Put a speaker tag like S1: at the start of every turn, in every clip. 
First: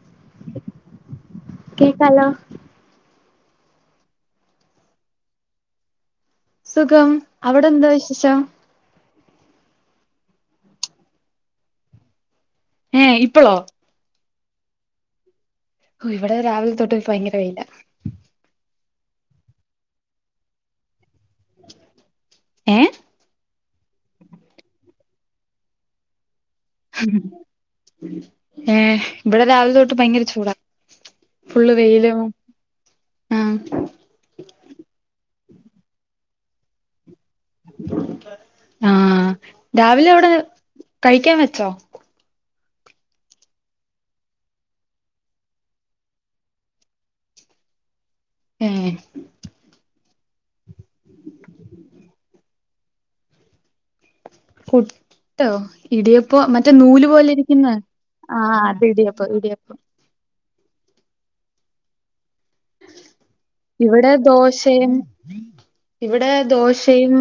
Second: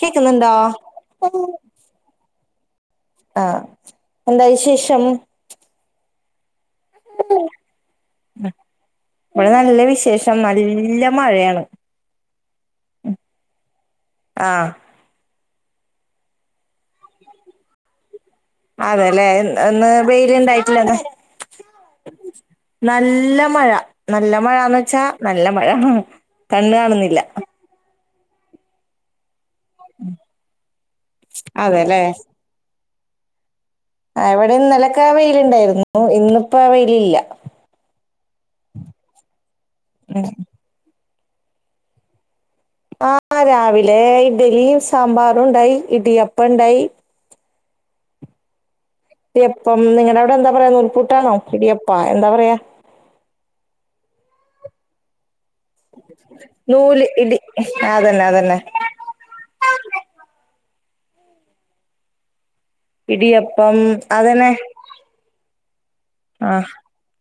S1: കേക്കുന്നുണ്ടോ?
S2: കേക്കാല്ലോ
S1: ആ എന്താ വിശേഷം
S2: സുഖം അവ്ടെ എന്തോ വിശേഷം
S1: ഇവടെ നല്ല വിശേഷം നല്ല മഴയാണ്
S2: ഏ ഇപ്പളോ
S1: ആഹ്
S2: ഓ ഇവ്ടെ രാവ്ൽ തൊട്ട് ഇൻക് ഭയങ്കര വെയിലാ
S1: അതെ ലേ ഇൻ ഇന്ന് വെയില് ണ്ടായിട്ടില്ലല്ലോ
S2: ഏ
S1: നല്ല മഴ നല്ല മഴാന്ന് വെച്ചാ നല്ല മഴ കണ്ണ് കാണുന്നില്ല
S2: ഏഹ് ഇബടെ രാവിലെ തൊട്ട് ഭയങ്കര ചൂടാ ഫുള്ള്
S1: അതെല്ലേ
S2: വെയിലും ആ
S1: ആ ഇവ്ടെ ഇന്നലക്കെ ആ വെയ്ല് ണ്ടായ്ര്ന്നു ഇന്ന് പ്പോ ആ വെയ്ല് ഇല്ല
S2: ആ രാവിലെ അവ്ടെ കഴിക്കാൻ വെച്ചോ
S1: ആ രാവിലെ ഇഡലിയും സാമ്പാറും ണ്ടായി ഇടിയപ്പ ണ്ടായി.
S2: ഏഹ്
S1: ഇടിയപ്പം നിങ്ങടെ അവ്ടെ എന്താ പറയാ നൂൽപൂട്ടാണോ ഇടിയപ്പാ എന്താ പറയാ.
S2: പുട്ടോ ഇടിയപ്പോ മറ്റേ നൂല് പോലെ ഇരിക്കുന്ന
S1: അതന്നെ
S2: ആ
S1: അതന്നെ
S2: അത് ഇടിയപ്പോ ഇടിയപ്പം
S1: ഇടിയപ്പം
S2: ഇവ്ടെ
S1: അതന്നെ
S2: ദോശയും ഇവ്ടെ
S1: ആഹ്
S2: ദോശയും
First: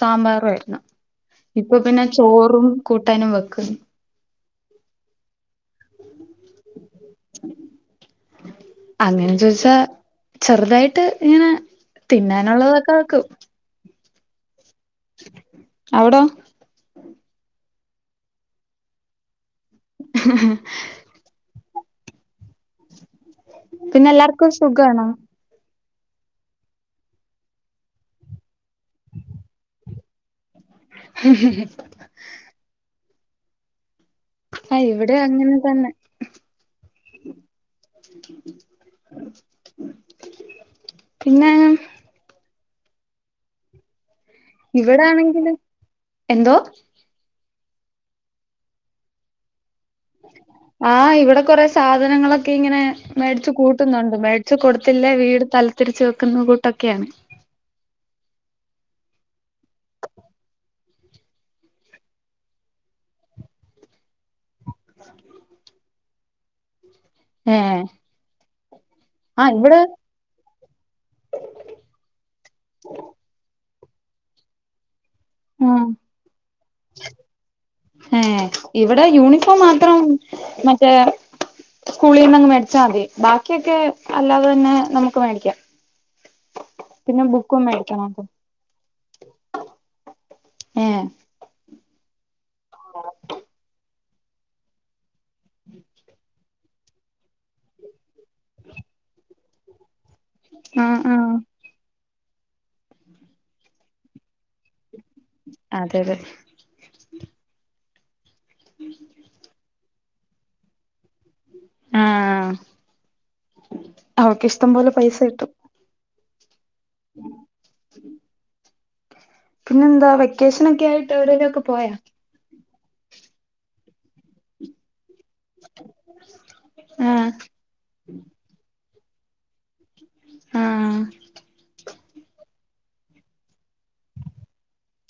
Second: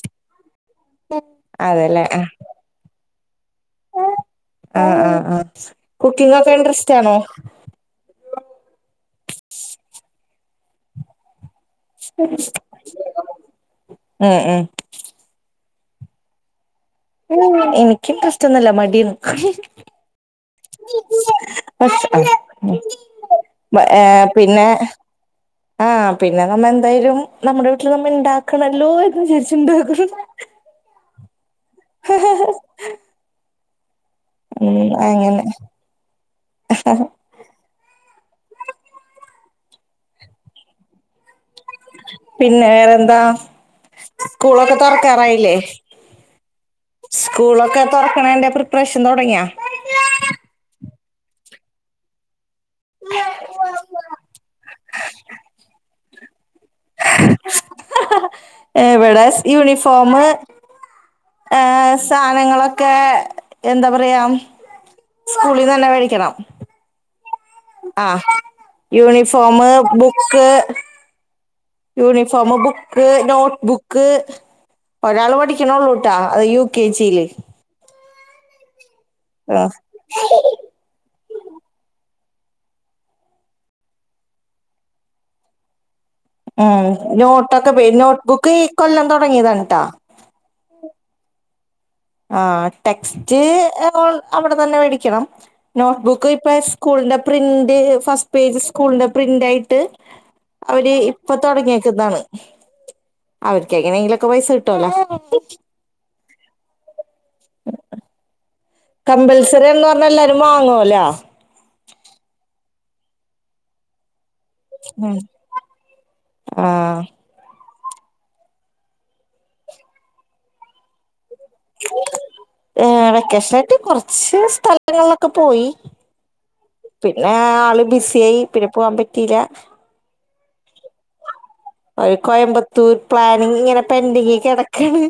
S2: സാമ്പാറും ആയ്ര്ന്ന് ഇപ്പൊ
S1: അതെല്ലേ
S2: പിന്നെ
S1: ആഹ്
S2: ചോറും. കൂട്ടാനും വെക്ക്.
S1: ആ ആ ആ കുക്കിങ്ങൊക്കെ ഇൻട്രസ്റ്റ് ആണോ.
S2: അങ്ങനെ ചോയ്ച്ചാ ചെറുതായിട്ട് ഇങ്ങനെ തിന്നാനുള്ളതൊക്കെ വെക്കും
S1: ഏഹ് ഏഹ്
S2: അവ്ടോ
S1: എനിയ്ക്ക് [unintelligible] ന്നൊല്ല മടീണ്
S2: ഹ് ഹ്
S1: ഏ
S2: പിന്നെ എല്ലാർക്കും
S1: പിന്നേ
S2: സുഖാണോ
S1: ആ പിന്നെ നമ്മ എന്തായാലും നമ്മുടെ വീട്ടില് നമ്മ ഇണ്ടാക്കണല്ലോ എന്ന് വിചാ രിച്ച് ഇണ്ടാക്കും.
S2: ഹും ഹും ഹും
S1: ഹ് ഹ് ഹ്
S2: ആ
S1: ഉം
S2: ഇവിടെ
S1: അങ്ങനെ
S2: തന്നെ
S1: അഹ്
S2: പിന്നെ
S1: പിന്നേ വേറെന്താ സ്കൂളൊക്കെ
S2: ഇവിടാണെങ്കില്
S1: തൊറക്കാറായില്ലേ.
S2: എന്തോ
S1: സ്കൂളൊക്കെ തൊറക്ക്ണേന്റെ പ്രിപ്പറേഷൻ തൊടങ്ങിയാ
S2: ആഹ് ഇവിടെ കുറെ സാധനങ്ങളൊ ക്കെ ഇങ്ങനെ മേടിച്ച്കൂട്ടുന്നുണ്ട് മേടിച്ച് കൊടുത്തില്ലെ വീട് തലത്തിരിച്ച് വെക്കുന്ന കൂട്ടൊക്കെയാണ്.
S1: എവടെ യൂണിഫോമ് ഏഹ് സാനങ്ങളൊക്കെ എന്താ പറയാ സ്കൂളിൽ തന്നെ കഴിക്കണം.
S2: ഏഹ്
S1: ആ uniform book uniform book notebook ഒരാൾ പഠിക്കണോള്ളുട്ടാ അത് യു കെ ജി ല്
S2: ഏഹ് ഇവിടെ യൂണിഫോം
S1: ആഹ്
S2: മാത്രം മറ്റേ സ്കൂളിന്നങ്ങ് മേടിച്ചാതി ബാക്കി ഒക്കെ അല്ലാതെന്നെ നമുക്ക് മേടിക്കാം
S1: ഏഹ്
S2: പിന്നെ ബുക്കും
S1: നോട്ടൊക്കെ പോയ്
S2: മേടിക്കണം
S1: നോട്ട്ബുക്ക് ഇക്കൊല്ലം തൊടങ്ങിയതാണ് ട്ടാ
S2: ഏഹ്
S1: ആഹ് ടെക്സ്റ്റ് എ അവിടെ തന്നെ മേടിക്കണം നോട്ട്ബുക്ക് ഇപ്പ സ്കൂളിന്റെ പ്രിന്റ് ഫസ്റ്റ് പേജ് സ്കൂളിന്റെ പ്രിൻ്റായിട്ട് അവര്
S2: ആഹ് ആഹ്
S1: പ്പ തൊടങ്ങിയക്കതാണ് അവർക്ക് എങ്ങനെയെങ്കിലുക്കെ പൈസ കിട്ടല്ലോ
S2: അതെ അതെ
S1: ഉഹ്
S2: ഉം
S1: കമ്പൾസറി എന്ന് പറഞ്ഞാ എല്ലാരും വാങ്ങോല്ലോ
S2: ആഹ് ഓക്കിശ്
S1: ഉം ആഹ്
S2: പിന്നെന്താ വെക്കേഷനൊക്കെ ആയിട്ട് എവിടെലൊക്കെ പോയാ
S1: ഏ വെക്കേഷനായിട്ട് കൊറച്ച് സ്ഥ ലങ്ങളിലൊക്കെ പോയി പിന്നെ
S2: ആഹ്
S1: ആള് ബിസ്യായി പിന്നെ പൊവാൻ പറ്റിലാ
S2: ആഹ്
S1: ഒര് കൊയമ്പത്തൂർ പ്ലാനിങ്ങ്ങനെ പെൻഡിങ്ങ്ക്കെട ക്കാണ്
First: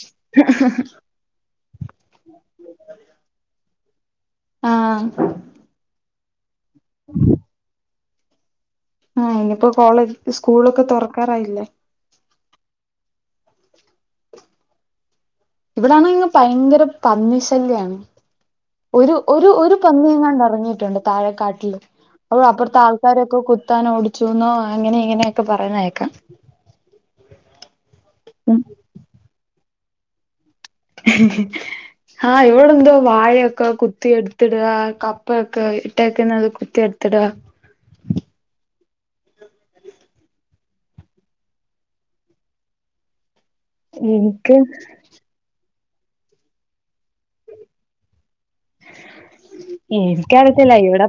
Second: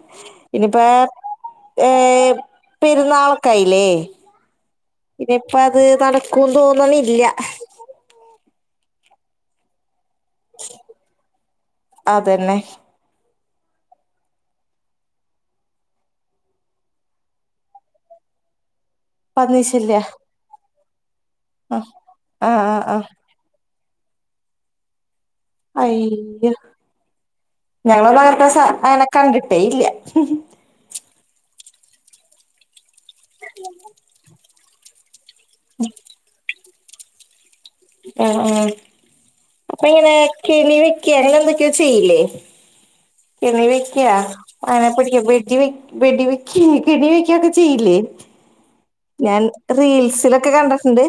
S1: ഇനിപ്പാ ഏർ പെരുന്നാളൊകായിലേ
S2: ആഹ്
S1: പ്പത് നടക്കുന്തോന്ന്ണില്ല
S2: ആ നിപ്പോ കോളേജ് സ്കൂളൊക്കെ തൊറക്കാറായില്ലെ
S1: അതന്നെ
S2: ഇവിടാണെങ്ങി ഭയങ്കര പന്നിശല്യാണ് ഒരു ഒരു ഒരു
S1: പന്നിശല്യ
S2: പന്നിയെങ്ങാണ്ടറങ്ങിയിട്ട്ണ്ട് താഴെക്കാട്ടില്
S1: ആഹ്
S2: അത്
S1: ആഹ്
S2: അപ്പുർത്തെ
S1: ആഹ് ആഹ്
S2: ആൾക്കാരൊക്ക കുത ത്താനോട്ചൂന്നോ അങ്ങനെ ഇങ്ങനെ
S1: അയ്യോ ഞങ്ങളട്ത്തസ
S2: ഉം
S1: അങ്ങനെ കണ്ടിട്ടേ ഇല്ല
S2: ഹാ ഇവിടെന്തോ വാഴ്യൊക്കെ കുത്തി എടുത്തിട കപ പ്പൊക്കെ ഇട്ടേക്കന്നത് കുത്തിയട്ത്തിട
S1: അ ആപ്പൊ ഇങ്ങനെ ക്കെണിവെക്കേ അങ്ങനെന്തൊക്കോ ചെയ്യിലേ കെണി വെക്യാ
S2: എനിക്ക്
S1: അയ്നെ പിടി വെടി വെക് വെടി വെക്കെ കെണി വെക്യാ എങ്ങനെക്കെ ചെയ്യില്ലേ ഞാൻ റീൽസ് ലൊക്കെ കണ്ടെട്ടുണ്ട്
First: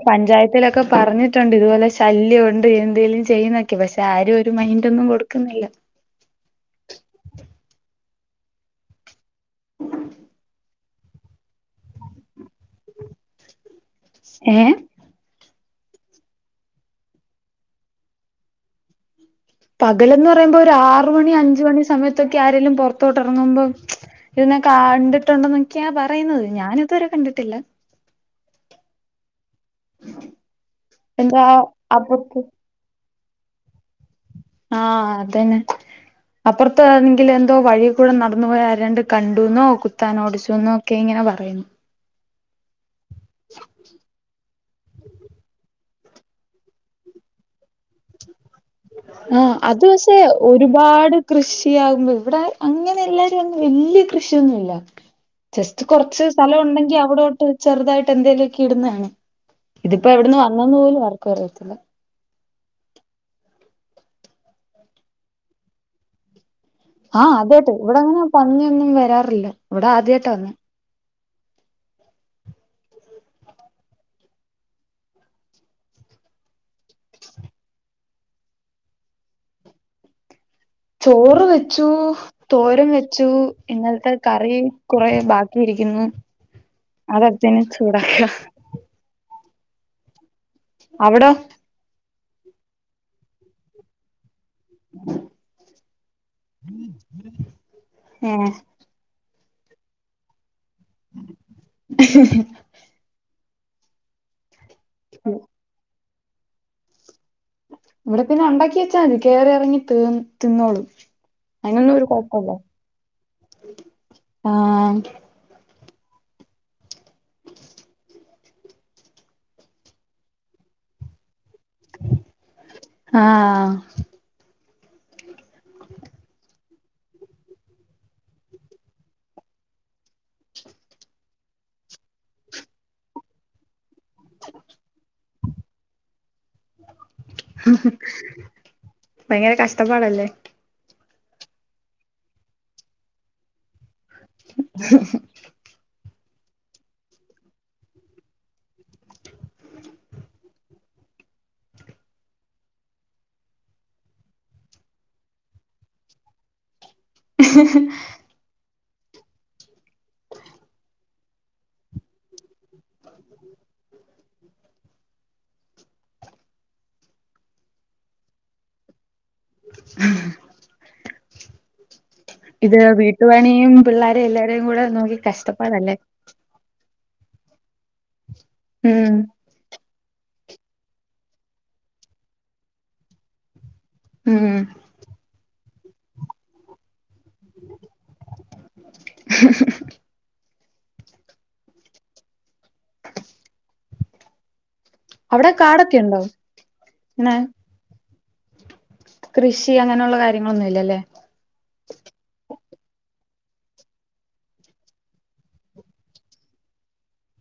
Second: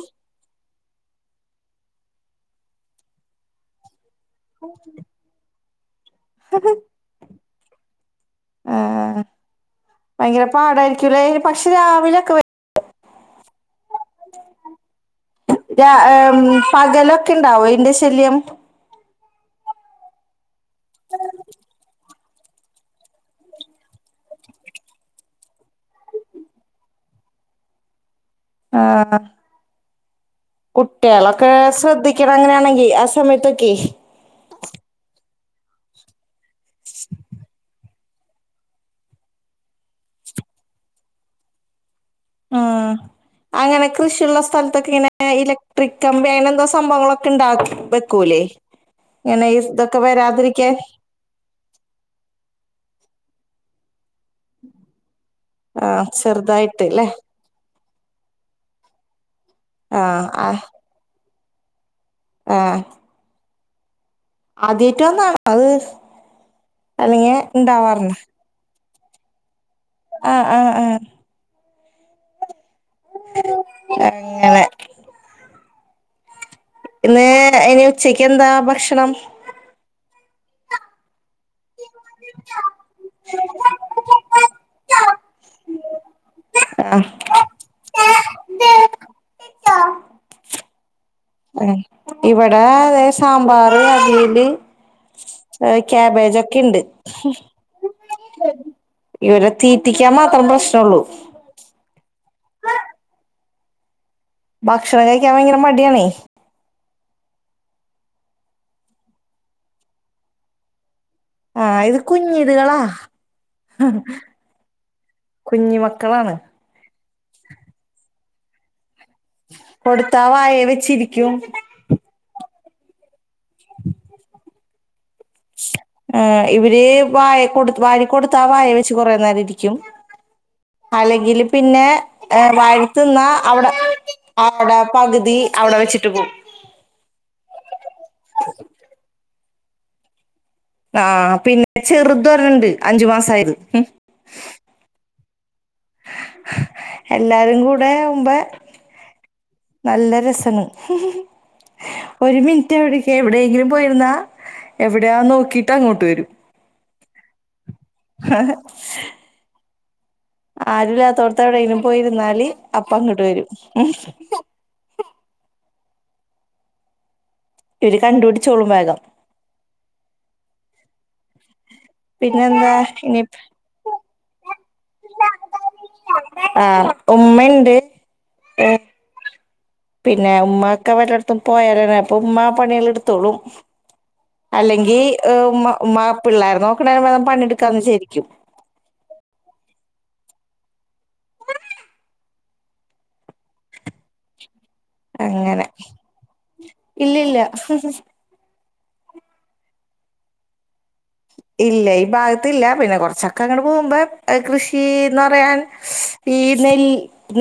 S2: ട്ടിലൊക്കെ പറഞ്ഞിട്ടുണ്ട് ഇതുപോലെ ശല്യവുണ്ട് എന്തെലും ചെയ്യുന്നൊക്കെ പക്ഷെ ആരൊരു മൈൻ്റൊന്നു കൊടു ക്കുന്നില്ല
S1: ഹ ഹ ആ ആ വയങ്കര പാടായിരിക്കുലേ പക്ഷെ രാവിലെ ഒക്കെ
S2: ഏഹ്
S1: രാ എം പകലൊക്കെണ്ടാവോ അയ്ന്റെ ശല്യം
S2: പകലെന്നറയുമ്പോ ഒരു ആറു മണി അഞ്ച് മണി സമയത്തൊക്കെ ആരെലും പൊറത്തോട്ടെറങ്ങുമ്പം ഇതിനെ കാണ്ടിട്ടുണ്ടന്നൊക്കെയാ പറയുന്നത് ഞാന് തുവരെ കണ്ടിട്ടില്ല
S1: ആഹ്
S2: എന്താ
S1: കുട്ടേളൊക്കെ
S2: അപ്പുറത്ത്
S1: ശ്രദ്ധിക്കണങ്ങനെയാണെങ്കി ആ സമയത്തൊക്കെ
S2: ആ അതെന്നെ അപ്പൊറത്താണെങ്കിൽ എന്തോ വഴി കൂടെ നടന്നു പോയ ആ രണ്ട് കണ്ടുന്നോ കുത്താനോടിച്ചുന്നോക്കെഇങ്ങനെ പറയുന്നു
S1: ആ അങ്ങനെ കൃഷിള്ള സ് സെൽത്തൊക്കെങ്ങനെ ഇലക്ട്രിക് കമ്പി ങ്ങനെന്തോ സംഭവങ്ങളൊക്കെണ്ടാക് വെക്കൂല്ലേ
S2: ആ അത് പഷെ ഒരുപാട് കൃഷിയാകുമ്പോൾ ഇവിടെ അങ്ങനെ എല്ലാവരും വല്യരു കൃഷിയൊന്നുമില്ല. ജെസ്റ്റ്
S1: ആഹ്
S2: കുറച്ച് സ്ഥലം
S1: ചെറുതായിട്ട്
S2: ഉണ്ടെങ്കിൽ
S1: ല്ലേ
S2: അവിടോട്ട് ചെറുതായിട്ട് എന്തേലുംക്കെ ഇടുന്നതാണ് ഇതിപ്പോ
S1: ആഹ്
S2: എവിടന്ന് വന്നന്ന് പോലും ആർക്കും അറിയത്തില്ല.
S1: ഏ ഹ് അദ്യായിട്ട് വന്നാതാണ് അഹ്.
S2: ആഹ് അതേ കേട്ട് ഇവിടെ അങ്ങനെ പന്നിയൊന്നും വരാറില്ല. ഇവിടെ ആദ്യായിട്ടാ
S1: ആഹ
S2: വന്നെ
S1: ആഹ ആഹ അങ്ങനെ ഇന്നെനെ അയ്നി ഉച്ചക്കെന്താ ഭക്ഷണം.
S2: ചോറ് വെച്ചു, തോരൻ വെച്ചു, ഇന്നലത്തെ കറിം കുറെ ബാക്കി ഇരിക്കുന്നു.
S1: അ ഹാ
S2: അത് അട്ച്ചയ്ഞ്ഞാ ചൂടാ ഹാ അവിടൊ
S1: ആഹ് ഇവിടെ അതെ സാമ്പാറ്, അവിയല്, അഹ് ക്യാബേജ് ഒക്കെ ഉണ്ട്.
S2: ഏഹ്
S1: ഇവരെ തീറ്റിക്കാൻ മാത്രം പ്രശ്നള്ളൂ.
S2: ഹ് ഹ്
S1: ഭക്ഷണം കഴിക്കാൻ ഭയങ്കര മടിയാണെയ്
S2: ഇവിടെ പിന്നെ ഉണ്ടാക്കി വെച്ചാമതി കേ റി എറങ്ങി തിന്നോളും.
S1: ആഹ
S2: അതിനൊന്നും
S1: ഇത്
S2: ഒരു കുഴപ്പമില്ല
S1: കുഞ്ഞ്തുകളാ
S2: ആഹ്
S1: കുഞ്ഞുമക്കളാണ്. കൊടുത്ത വായെ വെച്ചിരിക്കും.
S2: ആഹ
S1: ആ ഇവര് വായകൊടുത്ത വാരികൊടുത്ത ആ വായവെച്ച് കൊറെ നേരം ഇരിക്കും. അല്ലെങ്കിൽ പിന്നെ വാരിത്തിന്നാ അവിടെ അവിടെ പകുതി അവിടെ വെച്ചിട്ട് പോകും.
S2: ഹും ഹും ഭയങ്കര കഷ്ടപ്പാടല്ലേ?.
S1: ആഹ പിന്നെ ചെറുത് ഒരണ്ണണ്ട് അഞ്ചു മാസം ആയത്.
S2: ഹ്
S1: എല്ലാരും കൂടെ വുമ്പേ നല്ല രസൻ ഒരു മിൻറ്റ് എവിട്ക്കെ എവിടെങ്കിലും പോയിരുന്നാ എവിടെയാ നോക്കിട്ട് അങ്ങോട്ട് വരും
S2: ഹ് ഹ്
S1: ആഹ ആരുല്ലാത്തോട്ത്തെ എവിടെ പോയിരുന്നാല് അപ്പ അങ്ങട് വരും. ഇത് കണ്ടുപിടിച്ചോളും വേഗം
S2: ഹ
S1: പിന്നെന്താ
S2: ഇത്
S1: ഇനി
S2: വീട്ടുപണിയും, പിള്ളാരെയും എല്ലാരേയും കൂടെ നോക്കി കഷ്ടപ്പാടാല്ലേ?
S1: ആഹ് ഉമ്മണ്ട് ഏഹ്
S2: ഉം
S1: പിന്നെ ഉമ്മാക്ക് വല്ലടത്തും പോയാലന്നെ അപ്പ ഉമ്മാ പണികള് എടുത്തോളും
S2: ഉം
S1: അല്ലെങ്കി ഉമ്മ ഉമ്മാ പിള്ളേരെ നോക്കണേ പകരം പണിയെടുക്കാന്ന് വിജാരിക്കും.
S2: ഹ് ഹ് ഹ് അവിടെ
S1: അങ്ങനെ
S2: കാടൊക്കെ ഉണ്ടോ ഇങ്ങനെ
S1: ഇല്ലില്ല
S2: കൃഷി അങ്ങനെള്ള കാര്യങ്ങളൊന്നുല്ല ല്ലെ?
S1: ഇല്ല ഈ ഭാഗത്തില്ല പിന്നെ കൊർച്ചൊക്കെ അങ്ങട് പോകുമ്പോ കൃഷിന്ന് പറയാൻ ഈ നെൽ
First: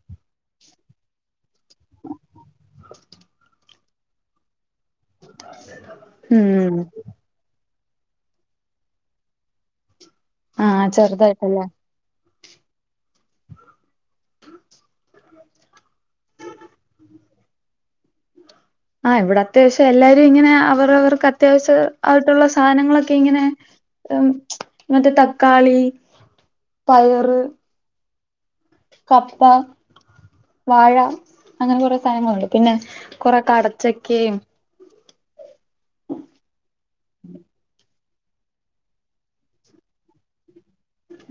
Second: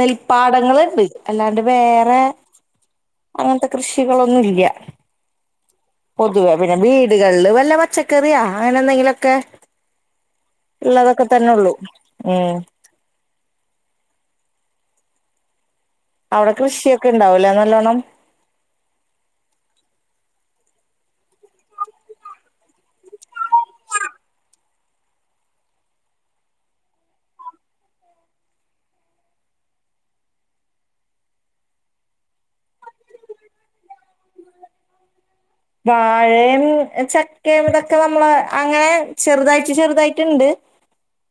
S1: നെൽപ്പാടങ്ങള്ണ്ട് അല്ലാണ്ട് വേറെ അങ്ങൻത്തെ കൃഷികളൊന്നു ഇല്ല പൊതുവേ പിന്നെ
S2: ഉം
S1: വീടുകളില് വല്ല പച്ചക്കറിയാ അങ്ങനെ എന്തെങ്കിലും ഒക്കെ
S2: ആഹ്
S1: ഇള്ളതക്ക തന്നെ
S2: ചെറുതായിട്ടല്ലേ
S1: ഒള്ളു ഉം അവിടെ കൃഷിക്കെ ഇണ്ടാവുംലെ നല്ലോണം?
S2: ആഹ് ഇവിടെ അത്യാവശ്യം എല്ലാരും ഇങ്ങനെ അവര വർക്ക് അത്യാവശ്യം ആയിട്ടുള്ള സാനങ്ങളൊക്കെ ഇങ്ങനെ മറ്റേ തക്കാളി, പയറ് കപ്പ വാഴ അങ്ങനെ കോറെ സാനങ്ങളുണ്ട് പിന്നെ കോറെ കടച്ചക്കേം
S1: വാഴിം, ചക്കയും ഇതൊക്കെ നമ്മള് അങ്ങനെ ചെറുതായിട്ട് ചെറുതായിട്ടുണ്ട്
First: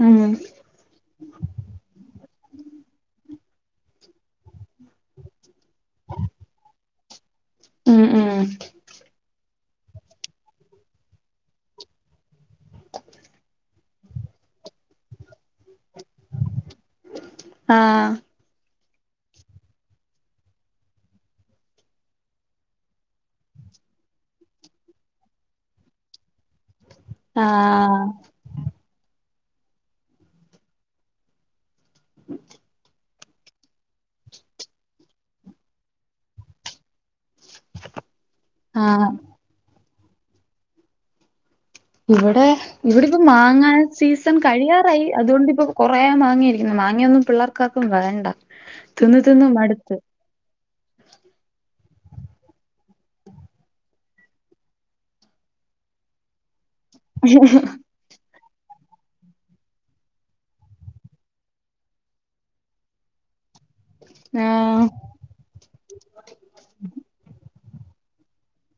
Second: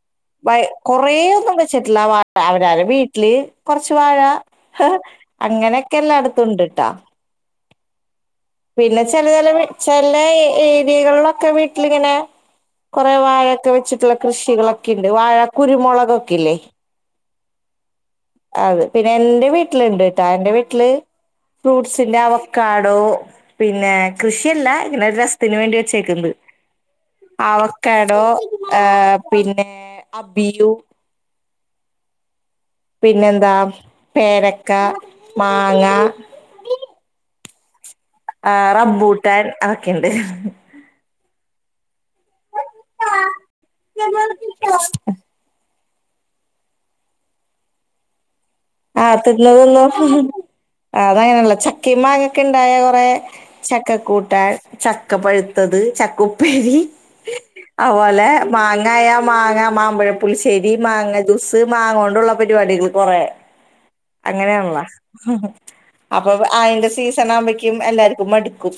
S2: ഉം
S1: പ കൊറെ ഒന്നും വെച്ചിട്ടില്ല വാഴ അവരവര വീട്ടില് കോർച്ച് വാഴ അങ്ങനെക്കെ എല്ലാടുത്തും ഉണ്ട്ട്ടാ
S2: ഉം ഉം
S1: പിന്നെ ചേല ചേല വീ ചെല ഏരിയകൾലൊക്കെ വീട്ടിലിങ്ങനെ കോറെ വാഴൊക്കെ വെച്ചിട്ടുള്ള കൃഷികളൊക്കെ ഇണ്ട് വാഴ കുരുമുളക് ഒക്കെ ഇല്ലേ
S2: ആഹ്
S1: അതെ പിന്നെ എൻ്റെ വീട്ടിലുണ്ട്ട്ടാ എൻ്റെ വീട്ടില് ഫ്രൂട്ട്സിന്റെ അവക്കാടോ പിന്നെ കൃഷിയല്ല ഇങ്ങനെ ഒരു രസത്തിന് വേണ്ടി വെച്ചേക്കുന്നത്
S2: ആഹ്
S1: അവക്കാടോ, ഏഹ് പിന്നെ അബിയു
S2: ഉ [inaudible]
S1: പിന്നെന്താ പേരക്ക, മാങ്ങ ആഹ് റംബ്ബൂട്ടാൻ അതൊക്കെണ്ട്
S2: ഇവടെ ഇവിടെപ്പോ മാങ്ങാ സീസൺ കഴിയാറായി അതു കൊണ്ടിപ്പോ കൊറേ മാങ്ങയിരിക്കുന്നു മാങ്ങയൊന്നും പിള്ളേർക്കാർക്കും വേണ്ട
S1: ആഹ്
S2: തിന്ന്
S1: തിന്നു തിന്ന്
S2: മടുത്ത്
S1: ആഹ് അതാണല്ലോ ചക്കേം മാങ്ങൊക്കെ ഇണ്ടായ കൊറെ ചക്കക്കൂട്ടാൻ ചക്ക പഴുത്തത് ചക്ക ഉപ്പേരി
S2: ഹ്ഹ്
S1: അതുപോലെ മാങ്ങായ മാങ്ങ മാമ്പഴപുളിശ്ശേരി മാങ്ങ ജൂസ് മാങ്ങ കൊണ്ടുള്ള പരിപാടികൾ കൊറേ അങ്ങനെയാണല്ലോ
S2: ആഹ്
S1: അപ്പൊ അയിന്റെ സീസൺ ആകുമ്പയേക്കും എല്ലാർക്കും മടുക്കും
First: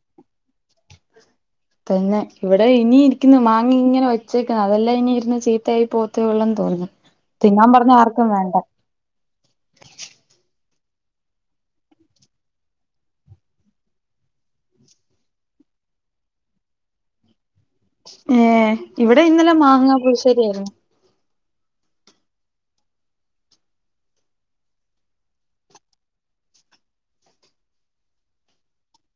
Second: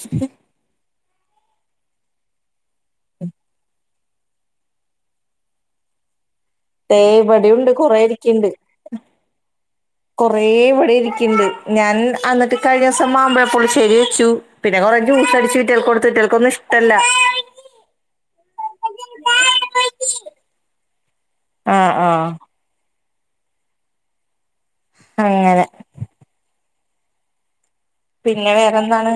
S2: തന്നെ ഇവിടെ ഇനി ഇരിക്കുന്നു മാങ്ങ ഇങ്ങനെ വെച്ചേക്കുന്നു അതെല്ലാം ഇനി ഇരുന്ന് ചീത്തയായി പോ ത്തേ ഉള്ളന്ന് തോന്നുന്നു
S1: ദേ ഇവിടെയുണ്ട്
S2: തിന്നാൻ പറഞ്ഞാ
S1: കൊറേ
S2: ആർക്കും
S1: ഇരിക്ക്ണ്ട്
S2: വേണ്ട
S1: [inaudible] കൊറേ ഇവിടെ ഇരിക്ക്ണ്ട് ഞാൻ അന്നിട്ട് കഴിഞ്ഞ ദിവസം മാമ്പഴപുളിശ്ശേരി വെച്ചു പിന്നെ കൊറേ ജൂസടിച്ച് ഇവറ്റകൾക്ക് കൊടുത്ത് ഇവറ്റകൾക്കൊന്നും ഇഷ്ടല്ല
S2: ഏഹ് ഇവിടെ ഇന്നലെ മാങ്ങാപുളിശ്ശേരി ആയിരുന്നു
S1: ആഹ് ആഹ് അങ്ങനെ പിന്നെ വേറെന്താണ്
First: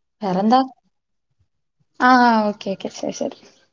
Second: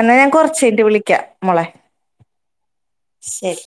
S1: എന്നാ ഞാൻ കൊറച്ച്
S2: വേറെന്താ
S1: കഴിഞ്ഞിട്ട് വിളിക്കാം മോളെ
S2: ആഹ് ഓക്കെ ഓക്കെ
S1: ശരി